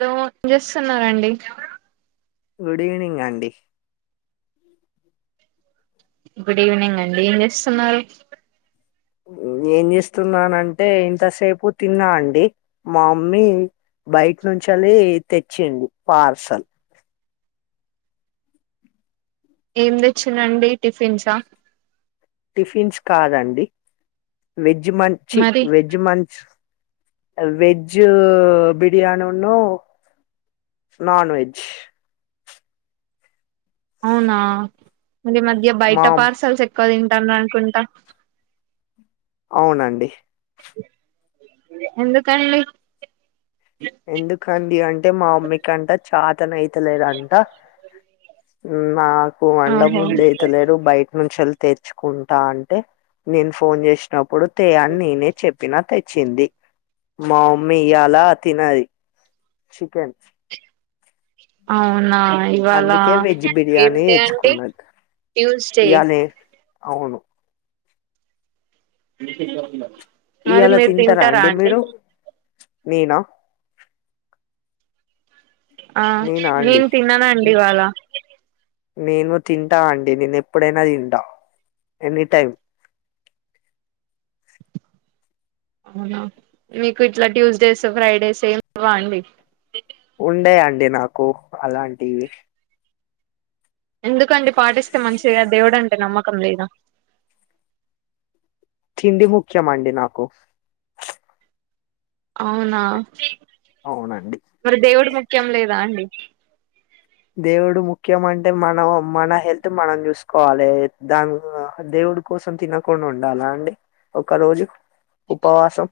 Hello ఏం చేస్తున్నరండి good evening అండి గుడ్ ఈవెనింగ్ అండి ఏం చేస్తున్నారు ఏం చేస్తున్నానంటే ఇంతసేపు తిన్నా అండి మా మమ్మీ బయట నుంచి అని తెచ్చింది పార్సల్ ఏమి తెచ్చిందండి టిఫిన్సా టిఫిన్స్ కాదండి వెజ్ మంచి మరి వెజ్ మంచ్ వెజ్ బర్యాణిన్న నాన్ వెజ్ అవునా మొన్న ఈ మధ్య బయట మామ్ పార్సల్స్ ఎక్కువ అయి అనుకుంటా అవునండి ఎందుకండి ఎందుకండి అంటే మా అమ్మకంట చాతనయితలేదంట నాకు వండ ఓహో బుడ్డ అయితలేరు బయట నుంచి వెళ్ తెచ్చుకుంటా అంటే నేను ఫోన్ చేసినప్పుడు తే అని నేనే చెప్పినా తె వచ్చింది మాఅమ్మఇయ్యలా తినదు చికెన్ అవునా ఇవాళ అందుకే వెజ్ బిర్యానీ ఏండే అండి తెచ్చుకున్నది ట్యూస్డే ఇయ్యాలే అవును ఇయ్యా లా తింటారా అండి మీరు నేనా ఆ నేనా అండి నేను తిన నన్డి ఇ వాళ నేను తింటా అండి నేను ఎప్పుడైనా తింటా ఎనీ టైం అవునా మీకు ఇట్లా ట్యూస్డేస్ ఫ్రైడేస్ ఏమి లేవా అండి ఉండ యండి నాకు అలాంటివి ఎందుకండి పాటిస్తే మంచిగా దేవుడు అంటే నమ్మకం లేద తిండి ముఖ్య మండి నాకు అవునా అవునండి మరి దేవుడు ముఖ్యం లేదా అండి దేవుడు ముఖ్యం అంటే మన మన హెల్త్ మనం చూసుకోవాలి దాని దేవుడు డు కోసం తినకుండా ఉండాలా అండి ఒక రోజు ఉపవాసం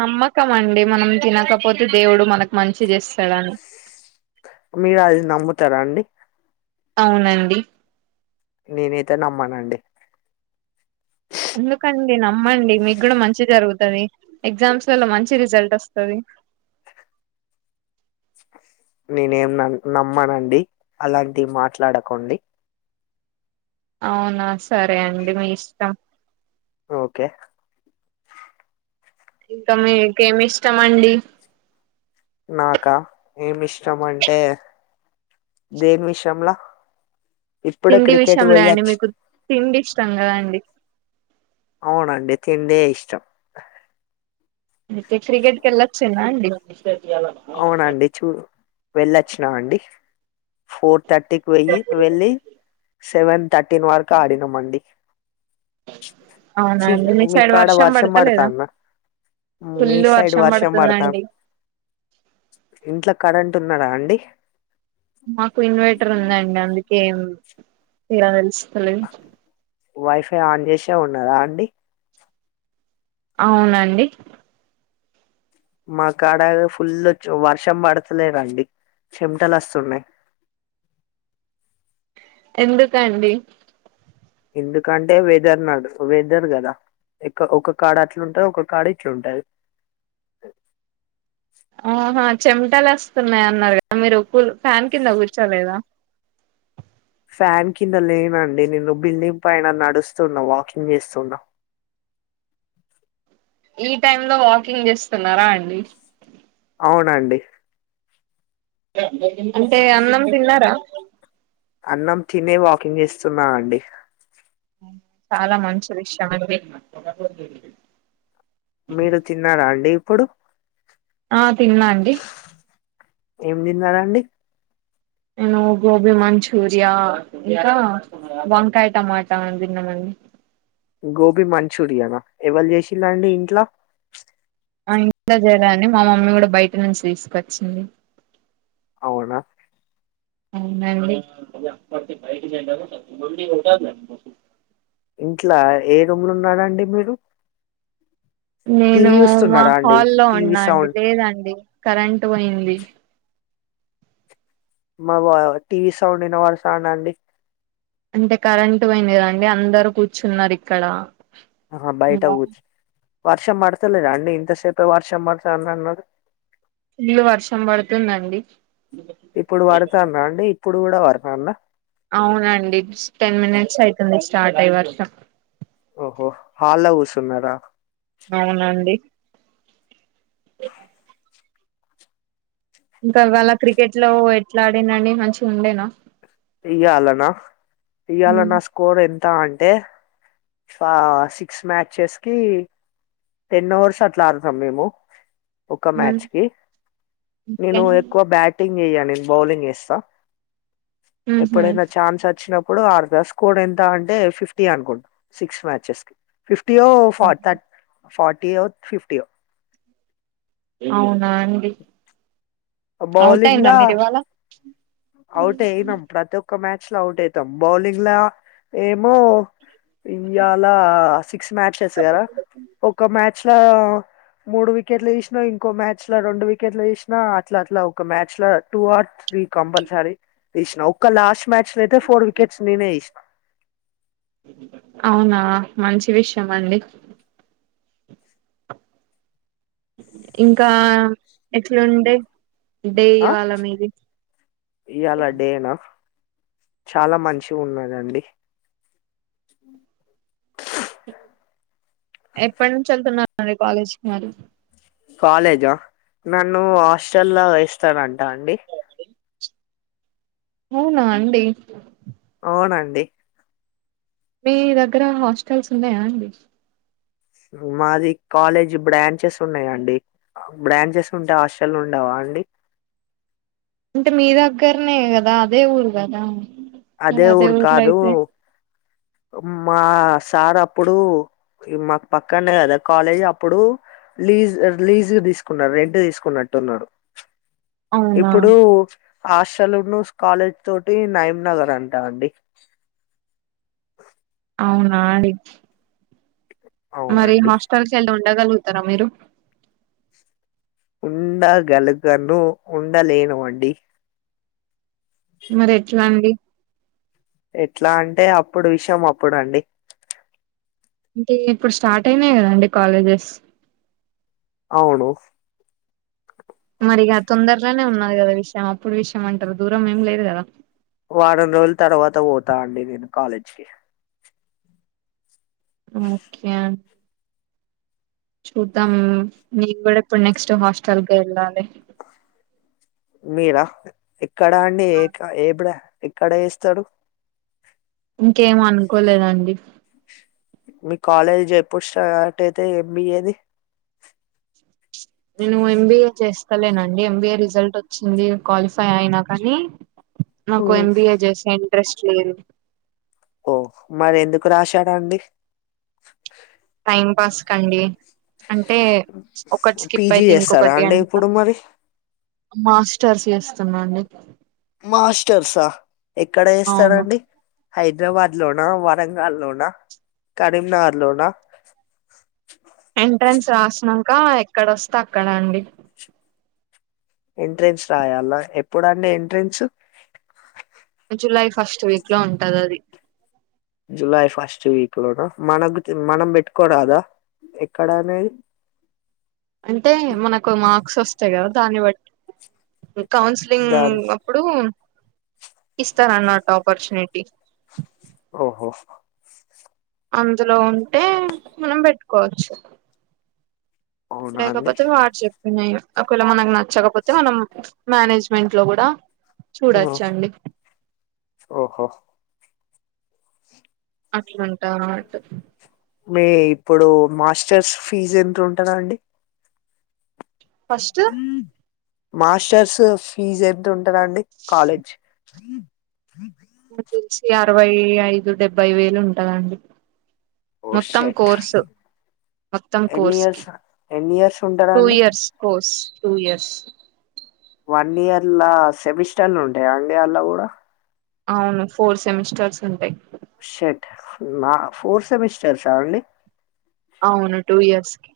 నమ్మకం అండి మనం తినకపోతే దేవుడు మనకు మంచి చేస్త మీరు అది నమ్ముతారా అండి అవునండి నేనైతే నమ్మనండి ఎందుకండి నమ్మండి మీకు కూడా మంచి జరుగుతుంది ఎగ్జామ్స్ లల్ల మంచి రిజల్ట్ వస్తుంది నేనేం న నమ్మనండి అలాంటివి మాట్లాడకండి అవునా సరే అండి మీ ఇష్టం ఓకే ఇంకా మీకేమి ఇష్టమ అండి నాకా ఏమి ఇష్టం అంటే దేమిశ్రంలా ఇప్పుడే తిండి క్రికెట్ విషయంలో అండి పుయచ్చు మీకు తిండి ఇష్టం కదా అండి అవునండి రెండే ఇష్టం అయితే క్రికెట్ కెల్లాచా అండి అవునండి చూ వెళ్ళొచ్చినామ అండి ఫోర్ట్ థర్టీకి వెయ్యి వెళ్ళి సెవెన్ థర్టీన్ వరకు ఆడినాం అండి అవునా ఛీ అండి మీ సైడ్ కాడ వర్షం పడతలేదా పడ్తండా మీ ఫుల్ సైడ్ వర్షం పడతాను పడుతుందండి ఇంట్లో ప్రస్తుత కారెంట్ ఉన్నాధ అండి మాకు ఇన్వర్టర్ ఉందండి అందుకేం ఎలా తెలుస్తుంది వైఫై ఆన్ చేసే ఉన్నారా అండి అవునండి మాకుడాగా ఫుల్ వర్షం పడతలేదండి చెమటలుస్తున్నాయి ఎందుక అండి ఎందుకంటే వెదర్ నాడు వెదర్ కదా ఇక్క ఒక కార్డు అట్లుంటది ఒక కార్డు ఇట్లుంటది ఆహా చెమటలు వస్తున్నాయి అన్నారు కదా మీరు ఒ ఫ్యాన్ కింద కూర్చలేదా ఫ్యాన్ కింద లేనండి నేను బిల్డింగ్ పైన నడుస్తున్నా వాకింగ్ చేస్తున్నా ఈ టైమ్ లో వాకింగ్ చేస్తున్నారా అండి అవునండి అంటే అన్నం తిన్నారా అన్నం తినే వాకింగ్ చేస్తున్నాం అండి చాలా మంచి విషయం అండి మీరు తిన్నారా అండి ఇప్పుడు ఆ తిన్నా అండి ఏం తిన్నారండి నేను గోబి మంచూరియా ఇక వంకాయ టమాటా తిన్నామండి గోబీ మంచూరియన్ ఎవళ చేసిలాండి ఇంట్లో ఆ ఇంట్లో చేయర్ అండి మా మమ్మీ కూడా బయట నుంచి తీసుకొచ్చింది అవునా అవనంది ఇంట్లా ఏ రూమ్ లో ఉన్నాడా అండి మీరు నేను టీవీ మా చూస్తున్నారా అండి హాల్లో టీవీ ఉన్నా అండి సౌండ్ లేదండి కరెంట్ పోయింది మా బా టీవీ సౌండ్న వారు సడ్ అండి అంటే కరెంటు పోయిదండి అందరు కూర్చున్నారు ఇక్కడ ఆ బయట ఊచ్చ వర్ష పడతల అంది ఇంతసేపు వర్ష మతా అన్న అన్నది ఫుల్ వర్షం పడుతుందండి ఇప్పుడు పడతాంద అండి ఇప్పుడు కూడా వడత [inaudible] అవునండి టెన్ మినిట్స్ అయితుంది స్టార్ట్ అయి వర్షం ఓస్హో హాల లో కుర్సున్నర అవునండి ఇంకావాళ క్రికెట్ లో ఎట్లా ఆడినండి మంచిగా ఉండేను తీయాలనా ఇయాల మ్మ్ నా స్కోర్ ఎంత అంట అంటే సిక్స్ మ్యాచెస్ కి టెన్ అవర్స్ అట్లారుతాం మేము ఒక మ్మ్ మ్యాచ్ కి ఓకే నేను ఎక్కువ బ్యాట్ [unintelligible] వస్తా మ్హూ ఎప్పుడై చాన్స్ వచ్చినప్పు ఇప్పుడు ఆర్ద స్కోర్ ఎంత అంటే ఫిఫ్టీ అనుకుంటా సిక్స్ మ్యాచెస్ కి fifty to forty thirty forty ఓ ఫిఫ్టీ ఓ అవునా అండి ఔట్ అయింరా మీర్ ఇవాళ ఔట అయినం ప్రతోక్ కో మ్యాచ్లో ఔట్ అయితం బౌలింగ్ల ఏమో ఇయాలా సిక్స్ మ్యాచెస్ కదా ఒక మ్యాచ్ల మూడు వికెట్లు తిష్న ఇంకో మ్యాచ్ల రోండు వికెట్లు తిష్న అట్లట్లా ఒక మ్యాచ్ లో టూ ఆర్ త్రి కంపల్సరీ తీసినా ఒక్క లాస్ట్ మ్యాచ్ అయితే ఫోర్ వికెట్స్ నేనే తిష్న అవునా మంచి విషయం అండి ఇంకా ఎట్లుండే డే ఆ ఇవాళ మీది ఇయాల డేనా చాలా మంచిగున్నదండి ఎప్పడ్ నుంచి ఎళ్తున్నర్ అండి కాలేజ్కి మరి కాలేజా నన్ను హాస్టల్లా వేస్తారాంట అండి అవునా అండి అవునండి మీ దగ్గర హాస్టల్స్ ఉన్నాయ అండి మాది కాలేజ్ బ్రాంచెస్ ఉన్నాయండి బ్రాంచెస్ ఉంటే హాస్టల్ ఉండవా అండి అంటే మీ దగ్గరనే కదా అదే ఊర్ కదా మర్ అదే ఊరు ఊర్ల్ కాదు అయితే మా సార్ అప్పుడు మాకు పక్కుండే కదా కాలేజ్ అప్పుడు లీజ్ లీజ్ తీసుకున్నారు రెంట్ తీసుకున్నట్టున్నాడు అవునా ఇప్పుడు ఆషల్ ఉన్ను కాలేజ్ తోటి నయింనగర్ అంట అండి అవునా అండి మరి అవునండి హాస్టల్కెళ్ళి ఉండగలుగుతారా మీరు ఉండగలగను ఉండలేను అండి మరేట్లా అండి ఎట్ల అంటే అప్పుడు విషం అప్పుడు అండి ఇంకా ఇ ఇప్పుడ్ స్టార్ట్ అయినాయి కదాండి కాలేజెస్ అవును మరిగ తొందర్లోనే ఉన్నది కదా విషయం అప్పుడు విషయం అంటారు దూరం ఏం లేదు కదా వారం రోజుల తర్వాత పోతా అండి నేను కాలేజ్కి ఓకే అన్ చూద్దాం నెన్ కూడా ఇప్పుడు నెక్స్ట్ హాస్టల్కే ఎళ్ళాలే మీరా ఎక్కడ అండి ఏక్ ఎ బ్రాండ్ ఎక్కడ చేస్తాడు ఇంకేం అనుకోలేదండి మీ కాలేజ్ చెప్పుడు స్టార్ట్ అయితే ఎంబిఏ ది నేను ఎంబీఏ చేస్తాలేనండి ఎంబీఏ రిజల్ట్ వచ్చింది క్వాలి ఫై అయినా కానీ నాకు ఎంబిఏ చేసే ఇంట్రెస్ట్ లేదు ఓ మరెందుకు రాశారండీ ఉం పాస్ కండి అంటే ఒకటి స్కిప్ పీజీ అయితే చేస్తాడా ఇంకొకటి అండి అంత ఇప్పుడు మరి మాస్టర్స్ చేస్తున్నానండి మాస్టర్సా ఎక్కడ అవును చేస్తారండి హైదరాబాద్లోనా, వరంగల్లోనా, కరీంనగర్లోనా ఎంట్రెన్స్ రాస్నంక ఎక్కడోస్తే అక్కడ అండి ఎంట్రెన్స్ రాయాల ఎప్పుడు అండి ఎంట్రెన్స్ జులై ఫస్ట్ వీక్ లో ఉంటది అది జులై ఫస్ట్ వీక్ లోన మనకు మనం పెట్టుకోరాదా ఎక్కడనేది అంటే మనకు మార్క్స్ వస్తాయి కదా దాన్ని బట్టి కౌన్సిలింగ్ దాని అప్పుడు ఇస్తానన్నారు ఆపర్చునిటీ ఓహో అందులో ఉంటే మనం పెట్టుకోవచ్చు అవునా అండి లేకపోతే వాట్ చెప్ నయ్ ఒకవేళ మనకు నచ్చకపోతే మనం మేనేజ్మెంట్ లో కూడా ఓ, చూడొచ్చండి ఓహో అట్లుంటదన్నమాట మీ ఇప్పుడు మాస్టర్స్ ఫీజ్ ఎంత ఉంటది అండి ఫస్ట్ మాస్టర్స్ ఫీజ్ ఎంత ఉంటదండి కాలేజ్ కు తెలిసి అరవై ఐదు డెబ్బై వేలు ఉంటదండి ఓ మొత్తం షట్ కోర్సు మొత్తం ఎన్ని కోర్స్ కి ఇయర్స్ ఎన్ని ఇయర్స్ ఉంటారా టూ అండి years course two years one ఇయర్లా సెమిస్టర్లు ఉంటయా అండి అలొ కూడా అవును ఫోర్ సెమిస్టర్స్ ఉంటాయ్ షెట్ నా ఫోర్ సెమిస్టర్సా అండి అవును టూ ఇయర్స్ కి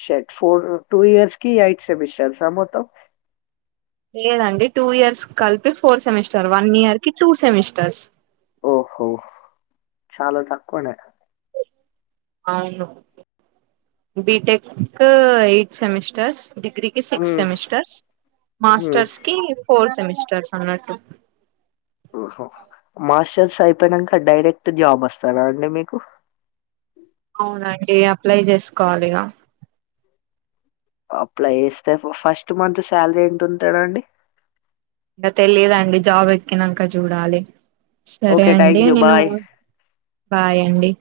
షెట్ ఫోర్ టూ ఇయర్స్ కి ఎయిట్ సెమిస్టర్సా మొత్తం లేదండి టూ ఇయర్స్ కి కలిపి ఫోర్ సెమిస్టర్ వన్ ఇయర్ కి టూ సెమిస్టర్స్ ఓహో చాల తక్కువనే అవును బీటెక్ ఎయిట్ సెమిస్టర్స్ డిగ్రీ కి సిక్స్ హ్మ్. సెమిస్టర్స్ హ్మ్. మాస్టర్స్ కి ఫోర్ సెమిస్టర్స్ అన్నట్టు ప్పయినాంక డైరెక్ట్ జాబ్ అస్తదా అండి మీకు అవునండి అప్లై చేసుకోవాలి ఇగా అప్లై చేస్తే ఫస్ట్ మంత్ శాలరీ ఏంతుంటదండి ఇంకా తెలియదండి జాబ్ ఎక్కినాంక చూడాలి సరే ఓకే అండి థ్యాంక్ యూ నేను బాయ్ బాయ్ అండి